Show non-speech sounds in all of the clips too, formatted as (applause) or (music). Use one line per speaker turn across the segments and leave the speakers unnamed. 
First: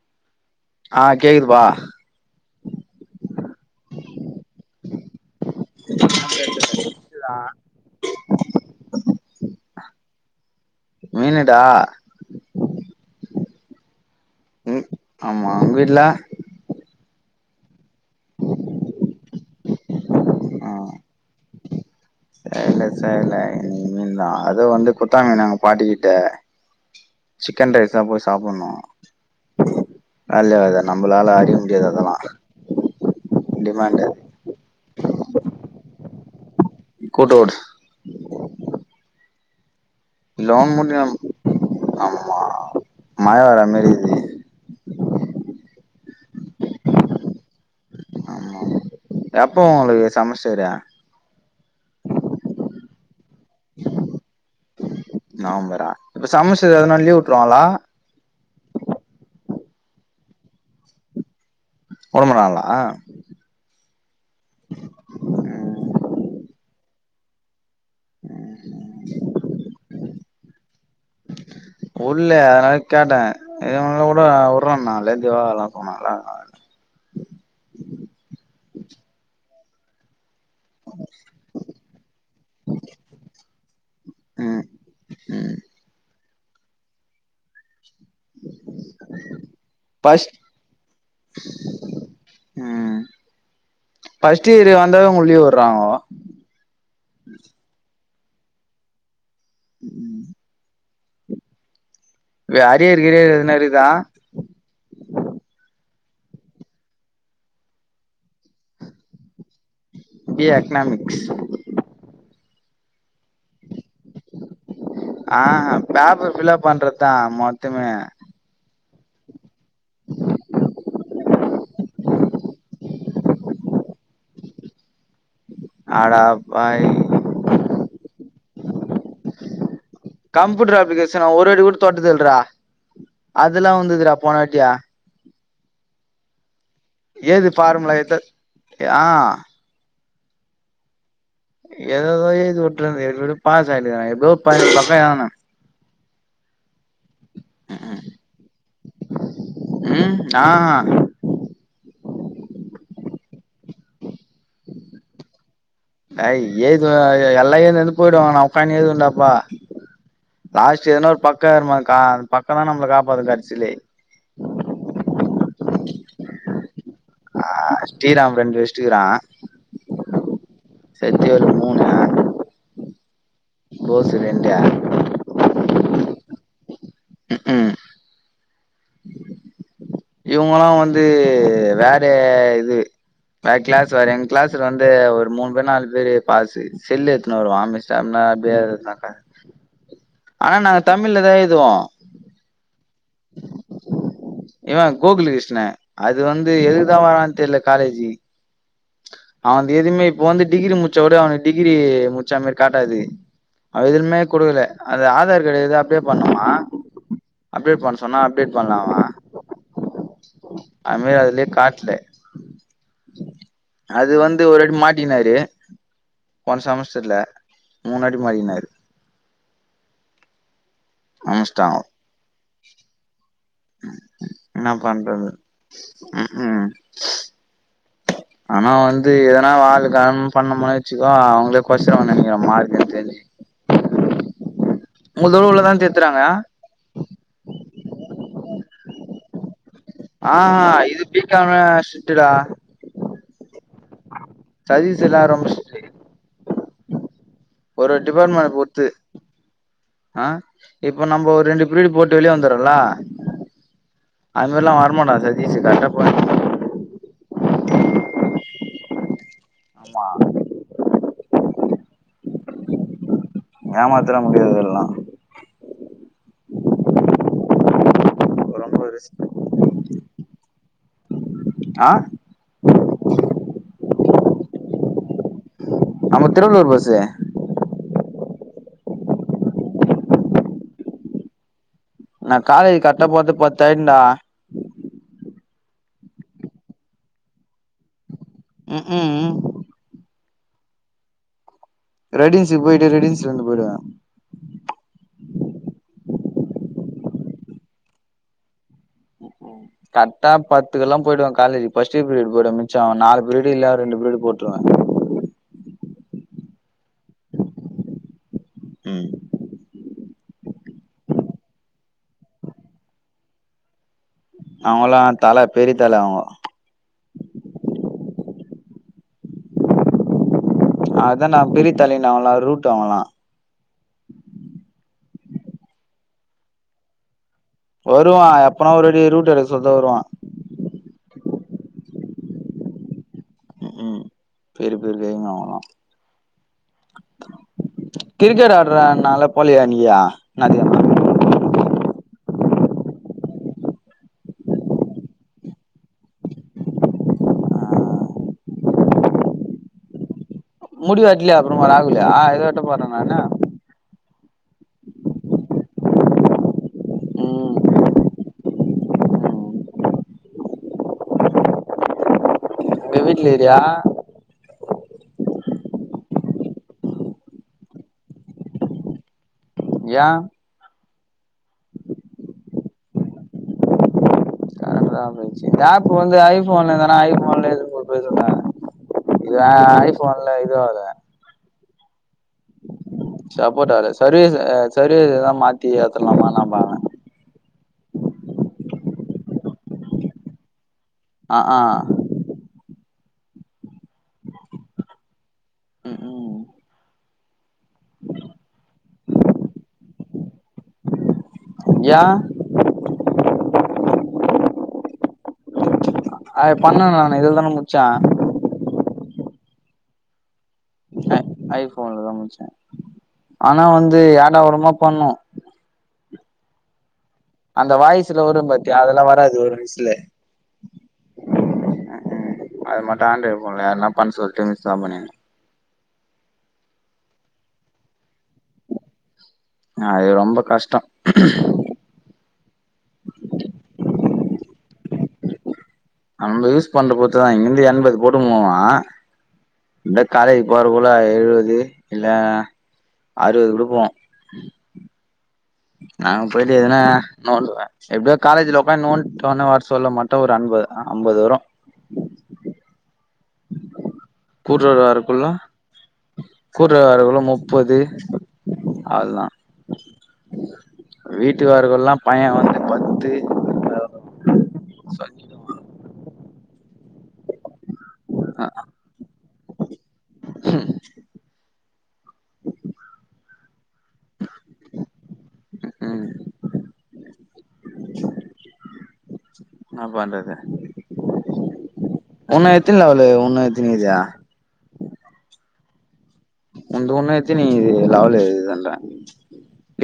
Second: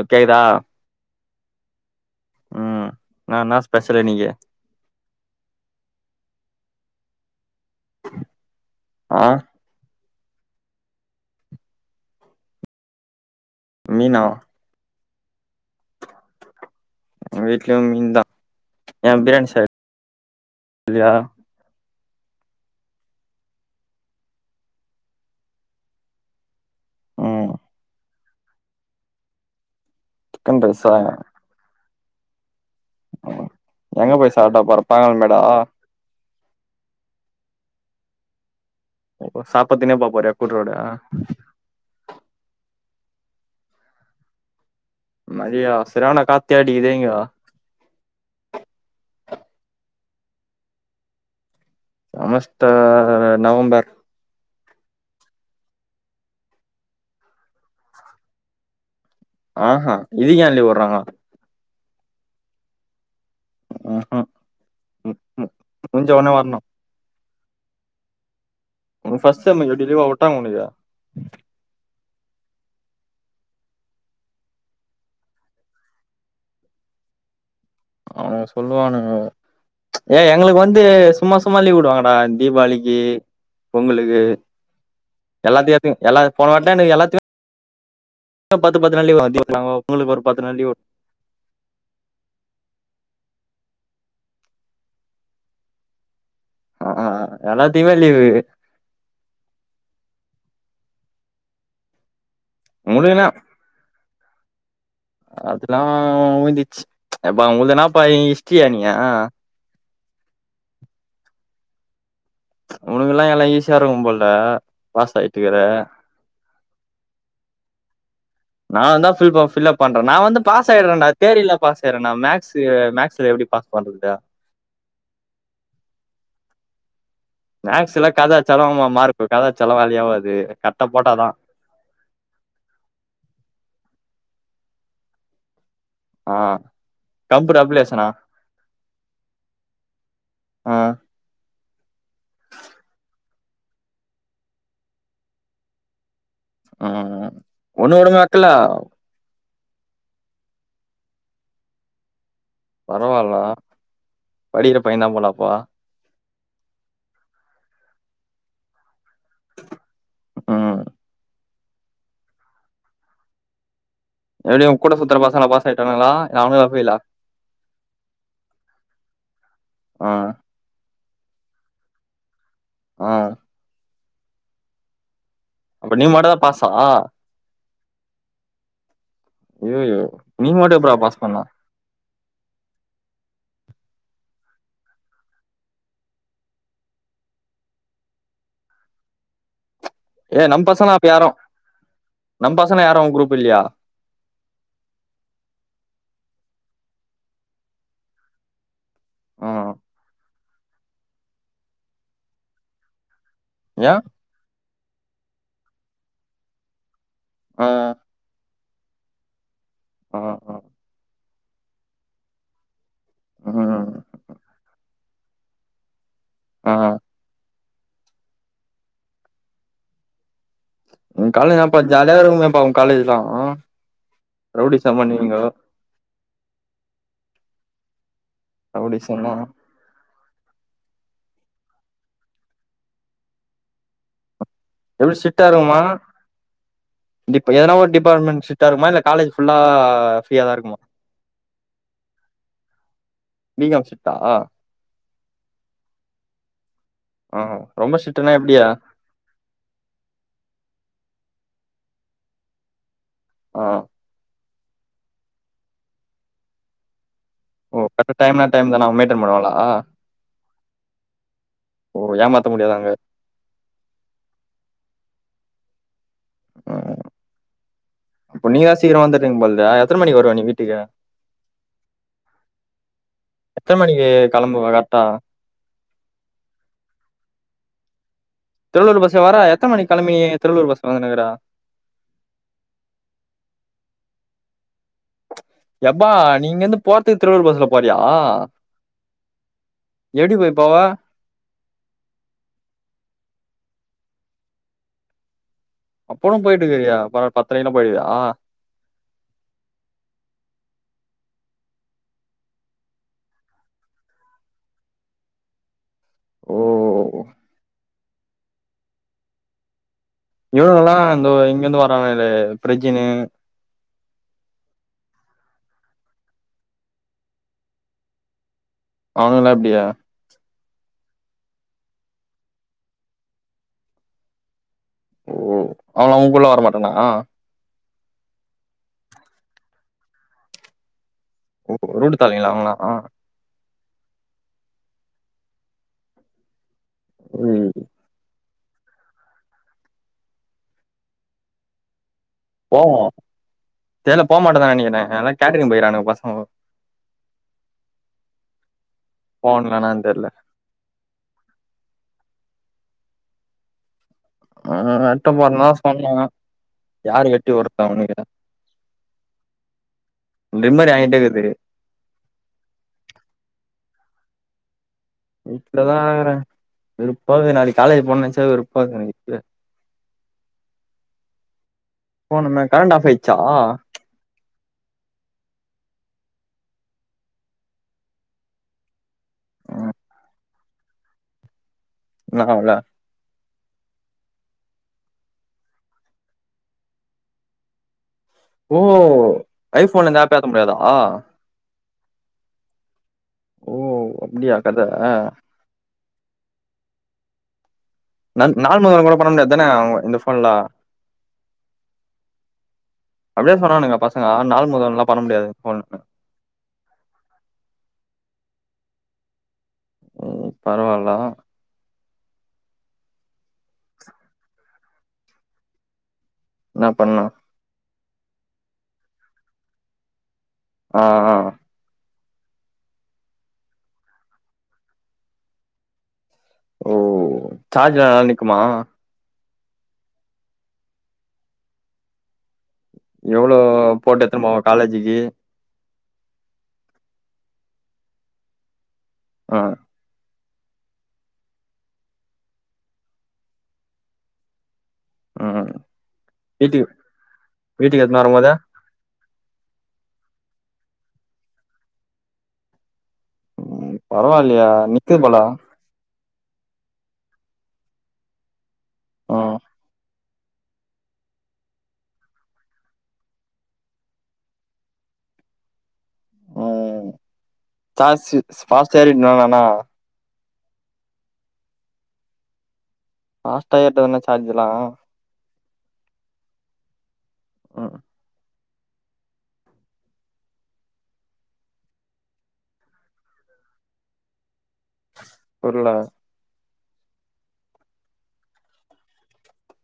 Okay தா
ஆ கேக்குதுப்பா
ம் நா என்னா ஸ்பெஷல் இன்னிக்கு
(unintelligible)
ஆ
மீனு டா
மீனா
ம் ஆமா உங்க வீட்ல
எங்க வீட்லயு மீன் தா ஏ பிரியாணி செய்
ஆ
லியா
செய்ல செய்ல இன் மீன் தா அது வந்து குத்தாங்கனாங்க பாட்டிக்கிட்ட
ம்
சிக்கன் ரைஸ் தா போய் சாப்புட்னோ வேல்யே
சிக்கன்
ஆவாது
ரைஸா
நம்மளால அரிய முடியாது அதெல்லா டிமாண்டு
எங்க போய் சாப்டா பொறட்டாங்க மேடோ
கூட் ரோட்
ஓஹோ சாப்ரதுக்கே பா
லோன் மூலியோ ஆம்மா மழ வற மாரி இருக்குது
மதியோ சரியான காத்தே அடிக்குது இங்கோ
ஆமா எப்போ ஒங்ளுக்கு செமஸ்டரு
சமஸ்டர் நவொம்பர்
நவொம்பரா இப்ப செமஸ்டர் எதுனா லீவ் வுட்ருவாங்ளா
ஆஹா இதுக்கு ஏன் லீவ் வுட்றாங்க
வுட மாட்டாங்களா
உம் ம் மு மு
ம்
மூஞ்சோன்னே வர்ணும் ஒங்ளுக் ஃபஸ்ட் செம் எப்டி லீவ்வா வுட்டாங்க ஒனக்கு
வுள்ள அத்னால கேட்டேன் இவ்ளோ நாளா வுட்ல வுட்றனாலே செவ்வா கெழமனல்லா
அவனுக சொல்லுவானுங்க ஏய் எங்ளுக்கு வந்து சும்மா சும்மா லீவ் வுடுவாங்கடா தீபாளிக்கு பொங்கலுக்கு
ம் ம்
எல்லாத்தை ஏத்துங் எல்லா போன வாட்லா எனக்கு எல்லாத்துக்கு பத்து பத்து நாள் லீவ் (inaudible) வாங்க பொங்கலுக்கு ஒரு
ஃபஸ்ட்
பத்து நாள் லீவ் ! ! ! ! ! ! ! ! ! !
ம் ஃபஸ்ட் இயரு வந்தவங் உள்ளயே வுர்றாங்கோ
அஹ் ஆ எல்லாத்தியுமே லீவு
ம் வே அரியர்
உங்களுக்குன்னா
கிரியர் எதுனா இருக்குதா
அதெல்லாம் ஒய்ந்துச்சு எப்பா ஒங்கள்து என்னப்பா நீ ஹிஸ்ட்ரியா நீங்க
பி எ எக்னாமிக்ஸ்
உனக்குலாம் எல்லாம் எல்லாம் ஈஸியா இருக்கும் போல பாஸ் ஆயிட்டு
ஆ
இருக்கிற
பேப்பர் ஃபில்லப் பண்றத்தான் மொத்தமே
நா வந்தா ஃபில் ப ஃபில்லப் பண்றே நா வந்து பாஸ் ஆய்ட்றேன்டா தியரில பாஸ் செரி நா மேக்ஸ் மேக்ஸ்ல எப்டி பாஸ் பண்றதுடா
அட பாய்
மேக்ஸ்லா கத அச்சாலும் ம ம மார்க் கத அச்சாலும் வேலியாவாது
கம்ப்யூட்ரு அப்ளிகேஷன் நா ஒரு வாட்டி கூட தொட்டுதுல்றா அதெல்லாம் வந்துதுடா போனவட்டியா
ஆ
ஏது
கம்ப்யூட்டர்
பாருமல
அப்ளிகேஷனா
ஏத்த எ ஆ
ஆ
ஏததோ ஏழுது வுட்டுறந் எப்டியோ பாஸா இல்லையானு எவ்ளோ பக் பக்கொ எழுதுன
உம் ஒன்னு வுட மாக்ளா
ம் நா ஹ
பரவால்டா படிக்கற பையனப் போலப்பா
டேய் எழ்துவ எல்லாம் எழ்ந்து எழ்ந்து போயிடுவாங்க நா உக்காந்து எழ்துவேன்டா ப்பா
ம்
லாஸ்ட் எதனா ஒரு பக்கொ இரு கா பக்கொ தா நம்மள காப்பாத்தும் கடைச்சில்லே
எப்டி ஒன் கூட சுத்துற பசங்கல்லா பாஸ் ஆயிட்டாங்களா இல்ல அவனுக ஃபேயிலா
ஆ ஸ்ரீராம் ரெண்டு வச்சுட்டுகிறான்
ஆ
சத்திவேல் ஒரு மூணு
ஆ
போஸ் ரெண்டே
அப்ப நீங்க மட்டுதா பாஸா
உம் ம்
ஐயயோ
இவுங்கல்லா வந்து வேற இது கிளாஸ் வேற எங்க கிளாஸ்ல வந்து ஒரு மூணு பேர் நாலு பேரு பாசு செல்லு எடுத்துனு வருவா மிஸ் (unintelligible)
ஏ நம் பசங்க அப்ப யாரு
தா எழுதுவோ
நம் பசங்க யாரு அவங்க குரூப் இல்லயா
இவ‌ கோகுல கிருஷ்ண அது வந்து எதுக்குதா வரான்னு தெரில காலேஜிக்கி அவன்து
ம்
எதுவுமே இப்ப வந்து டிகிரி முடிச்கூட அவனுக்கு டிகிரி முடிச்சா மாரி காட்டாது அது
ஏன்
எதுலுமே குடுக்கல அது ஆதார் கார்டு எது அப்டேட் பண்ணமா
ஆ
அப்டேட் பண் சொன்னா அப்டேட் பண்ணல அவ
ஆ ஆ
அதுமாரி அதுலயே காட்ல
ம்
அது வந்து ஒரு வாட்டி மாட்டிக்கினாரு போன
ஆ
செமஸ்டர்ல முன்னாடி மாட்டிக்கினாரு
உங்க காலேஜ்
அமச்ட்டா
தபா ஜாலியா இருக்குமேப்பா உங்க காலேஜ்லா
என்னா பண்றது ம்க்ம் ஆனா வந்து
ரவுடிசம்லாம்
எதனா வால் க பண்ண மாரி அவங்களே கொறச்சுவங்கனுனு நெனைக்கிற மார்க் எனக்கு தெரிஞ்சு
எப்படி
உங்களதெல்லா உள்ளதால் திருத்துறாங்க
இப்ப எதனா ஒரு டிபார்ட்மெண்ட் ஸ்ட்ரிக்ட்டா இருக்குமா இல்ல காலேஜ் ஃபுல்லா ஃப்ரீயா தான்
ஆஹா
இருக்குமா
இது பீக்காமு ஸ்ட்ரிக்ட்டுடா
பி காம் ஸ்ட்ரிக்ட்டா
சதீஸ் எல்லா ரொம்ப ஒரு
ஆரொம்ப ஸ்ரிட்டுனா
டிபார்ட்மெண்ட்
எப்டியா
பொறுத்து ஆ இப்ப நம்ம ஒரு ரெண்டு பிரீடு போட்டு வெளியே வந்துறோம்லா
ஆ
அது மாரிலா வரமாட்டா சதீசு கரெட்டா போய்
ஓ கரெட்டா டைம்னா டைம் தா மைண்டைன் பண்ணுவாளா
ஆமா
ஓ ஏமாத்த முடியாது அங்க
ஏமாதெல்லா முடியாது அதெல்லா
ம் இப்ப நீங்களா
ரொம்ப
சீக்கிர
ரிஸ்க்
வந்துர்றீங்க போழுத எத்தன மணிக்கு வருவ நீ வீட்டுக்கு
ஆ
எத்தன மணிக்கு கெளம்புவ கரெட்டா
நம்ம திருவள்ளூர் பஸ்சு
திருவள்ளுர் பஸ்லயா வரா எத்தன மணிக்கு கெளம்பி நீ திருவள்ளூர் பஸ்க்கு வந்துனுக்ற
நா காலேஜ் கரெட்டா போறதுக்கு பத்தாயுடுன்டா
எப்பா நீ இங்க இருந்து போறதுக்கு திருவள்ளுர் பஸ்ல போறியா
ம்க்ம்
எப்டி போய் போவா
ரெடிஸ்ஸி போயிட்டு ரெடிஸ்ஸி வந்து போய்டுவே
அப்போத போயிட்டுக்குறியா பத்ரேக்கெல்லா போய்டுவியா
கர்ட பத்துக்கெல்லா போய்டுவே காலேஜ்கு ஃபஸ்ட் பிரியட் போய்டுவே மிச்சம் நாலு ப்ரிடு இல்லா ரெண்டு ப்ரிடு போட்ருவே
ஓ
ம்
இவங்கலா இந்த இங்கிருந்து வர பிரஜினு
அவங்கல்லா தல பெரிய தல அவங்க
அவனுகல்லா எப்டி
அதா நா பெரிய தலைன அவன்லா ரூட் அவன்லா
ஓ அவ உன்கூடல்லா வரமாட்டானா
வருவா எப்பனா ஒரு வாட்டி ரூட் எடுக்க சொல்தா வருவா
ஓ ரூட் தரலைங்களா இவ்ளோ நேரோ
ம்ஹும் பெரி பெரி கைங்க அவுங்க
ம்
கிரிக்கெட் ஆடுறானால போலியா நீயி
போவோ தெர்ல்ல போ மாட்டோனு தா நெனைக்கிறே எல்லா கேட்ரிங் போய்றுகானுக பசங்கோ போனுனனா தெரில
முடி வெட்லயா அப்புறமா ராகுலு அது வெட்ட போறே நானா
ஆ வெட்ட போறந்தா சொன்னா யாரு வெட்டி
ம்
விட போறானு தெரில
ம்
ட்ரிம்மர் ஏகிட்டேருக்குது
(unintelligible)
வீட்டு்ல தான் இருக்குறே வெறுப்பாகுது நாளைக்கு காலேஜ் போனுன்னு நெனச்சாலே வெறுப்பாகுது எனக்கு இப்பவே
ஏ
போனுன்னா கரண்ட் ஆஃப் ஆய்டுச்சா
கரென்ட் தா ஆஃப் ஆய்ட்ச்சு ஆப்பு வந்து ஐ ஃபோன் தான ஐ ஃபோன்லயே (unintelligible) யா ஐ
ம்
ஃபோன்ல இது ஆவாதா
என்னது ஆவ்ல
சப்போர்ட் ஆகல சர்வீஸ் சர்வீஸ் எதானா மாத்தி ஏத்தலாமா பாக்குறே
ஓ ஐ ஃபோன்ல இந்த ஆப் ஏத்த முடியாதா
அ ஆ
ஓ அப்டியாக் கத
ம் ம்
ந நார்மல் கால் கூட பண்ண முடியாது தான இந்த ஃபோன்ல
யா
அப்டி தா சொன்னானுங்க பசங்க நார்மல் கால்லா பண்ண முடியாது ஃபோன்லனு
அது பண்ணே நானு இதுல தான முடிச்சே
ம் பரவால்ல
ஃபோன்ல தா முடிச்சே ஆனா வந்து ஏடா கூடமா பண்ணு
என்ன பண்லா
அந்த வாய்சுல வரு பாத்தியா அதெல்லா வராது ஒரு வாய்சுல
ஆ ஆ
ம் அ ஆ அது மட்டு ஆண்ட்ராய்டு ஃபோன்ல யாருனா பண்ண சொல்லிட்டு மிஸ் தா பண்ணே
ஓ சார்ஜ்லா நல்லா நிக்குமா
அது ரொம்ப கஷ்டோ
எவ்ளோ போட்டு எடுத்துனு போவே காலேஜிக்கி
நம்ம யூஸ் பண்றது பொற்த்து தா இங்கிருந்து எண்பது போட்டுனு போவே
ஆ
இந்த காலேஜ் போறதுக்குள்ள எழுவது இல்ல அறுவது கூட போவு
ம்
நா அங்க போய்ட்டு எதுனா
வீட்டுக்கு
நோண்டுவே
வீட்டுக்கு
எப்டியோ
எத்துனு வரும்போது
காலேஜ்ல அப்ப நோண்டோன்னே வாட்ஸ் சொல்ல மட்டு ஒரு அம்பு அம்பது வரு
ம் பரவால்லயே
கூட்டுவர
நிக்கும்
வரக்குள்ள
போல
(unintelligible) வரக்குள்ள முப்பது அவ்ளோ தா
ம்
வீட்டுக்கார்கள் கூடல்லா பையே வந்து பத்து சொல்லிடுவா
ம் சாஸ்ஸு ஃபாஸ்ட் ஏறிடு (unintelligible)
ஹ்
ஃபஸ்டா ஏற்டானா சார்ஜ்ஜெல்லா
ம்
ம்
என்னா பண்றது உன்னு எத்தின் லெவலு உன்னு எத்தினி இக்குது
புரில
ஒன்து உன்ன எத்தினி இக்குது லெவலு (unintelligible)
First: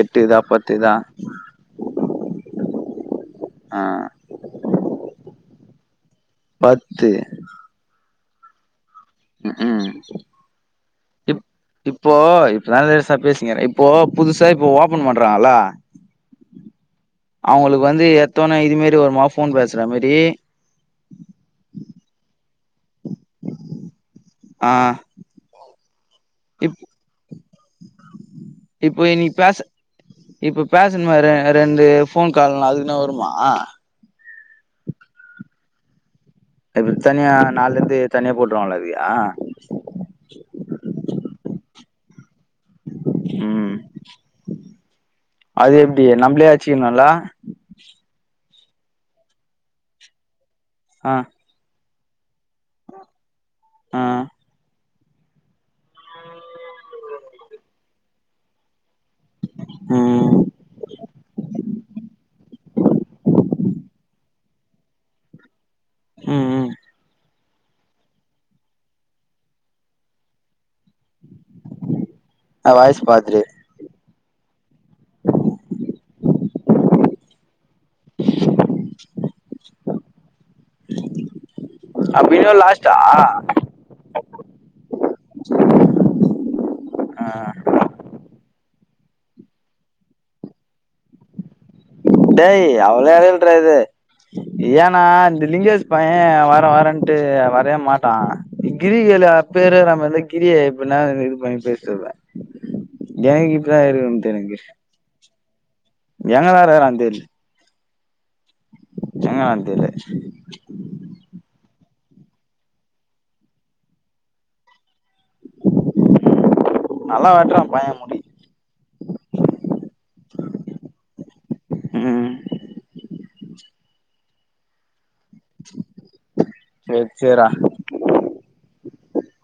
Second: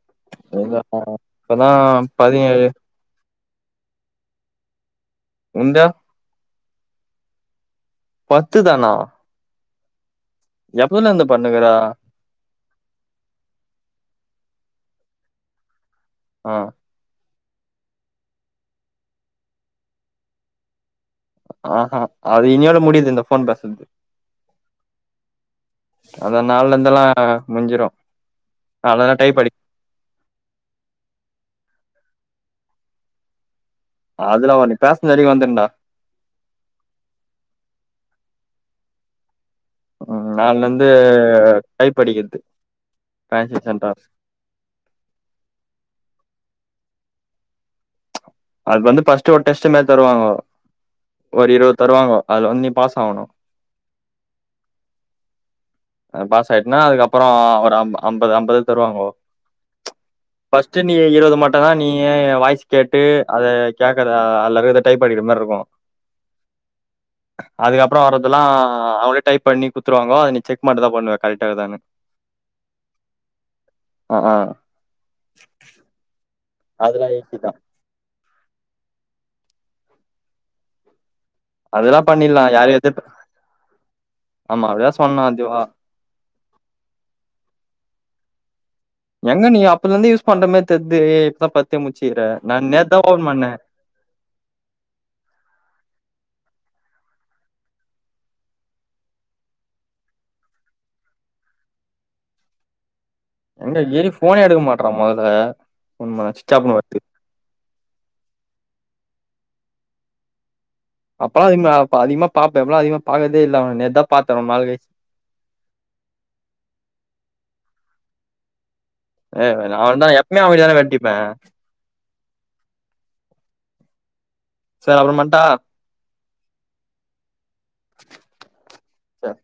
எட்டுதா
எங்க
பத்துதா
இப்பதா பதினேழு
ஆ
உன்த
பத்து
பத்து தானா
ம் ம்
எப்பலருந்து
இப்
பண்ணுக்கீற
இப்போ இப்ப (inaudible) பேசுங்கிறே இப்போ புதுசா இப்போ ஓபன் பண்றாங்கல்ல
ஆ
அவுங்களுக்கு வந்து எத்தவுன்னே இதுமெரி வருமா ஃபோன் பேசுற மாரி
அ அ அது இன்னியோட முடியுது இந்த ஃபோன் பேசுறது
ஆ
அத
இப்
நாளலருந்தெல்லா முஞ்சிரு
இப்போ
அதனால டைப்
இன்னைக்கு
படி
பேச இப்ப பேசணுமே ரெ ரெண்டு ஃபோன் கால்லு அதுக்குல்லா வருமா
அதுலா வரு நீ பேசனவரிகு வந்துண்டா
(unintelligible) தனியா நாலருந்து தனியா போட்ருவாங்களா அதுக்கு
ம் நாளலருந்து டைப்படிக்றது
ம் அது எப்டி நம்பளே அச்சுக்கணுல்ல
அது வந்து ஃபர்ஸ்ட்டு ஒரு டெஸ்டு மாரி தருவாங்கோ
ஆ
ஒரு இருவது தருவாங்கோ அதுல வந்து நீ பாஸ் ஆவணு
ஆ
பாஸ் ஆயிட்னா அதுக்கப்புறோ ஒரு அம் அம்பது அம்பதுல தருவாங்கோ
ம்
ஃபர்ட்டு நீ இருபது மட்டதா நீ எ வாய்ஸ் கேட்டு அத கேட்கற அதுல இருக்கறதுல டைப்படிக்குற மாரி இருக்கு
ம்
அதுக்கப்புறோ வர்றதுல்லா அவுங்களே டைப் பண்ணி குத்துருவாங்கோ அத நீ செக் மட்டுதா பண்ணுவ
அ வாய்ஸ் பாத்துரு
(unintelligible) அ ஆ அதுலா ஈசிதா அதெல்லா பண்ணிலா
அப்டின்னு லாஸ்ட்டா
(unintelligible) ஆமா அப்படிதா சொன்ன அதுவா எங்க நீ அப்பலருந்து யூஸ் பண்ற மெரி தெர்து இப்பதா பத்தே முச்சுகிற நா
டேய்
நேத்தா
அவ்ளோ
ஃபோன் பண்ணே
எலைல்றா இது ஏன்னா இந்த லிங்கேஷ் பையே வர வரேன்ட்டு வரவே மாட்டா கிரிகில பேரு நம்ம வந்து கிரிய எப்புன்னா இது இது பண்ணி பேசிற்றே எனக்கு
எங்க
இப்பதா
கிரி
இருக்கு (unintelligible)
(unintelligible) முதல்ல போன் பண்ணா சுவிட்ச் ஆப்னு வருது
இருக்குறான்னு தெர்ல (unintelligible)
அப்பல்லாம் அதிகமா பா அதிகமா அப்பல்லோ (unintelligible) அதிகமா பாப்பே இப்பல்லா அதிகமா பாக்கதே இல்ல நேத்தா பாத்தே ரொம்ப நாள் கழிச்சி
(inaudible) நல்லா வெட்றா பைய முடி
ஏ நா அவட்தா எப்யுமே அவகிட்டதானே வெட்டிப்பே
ம்
சேரி அப்பறோ பண்
சேர் சேரா
சேர்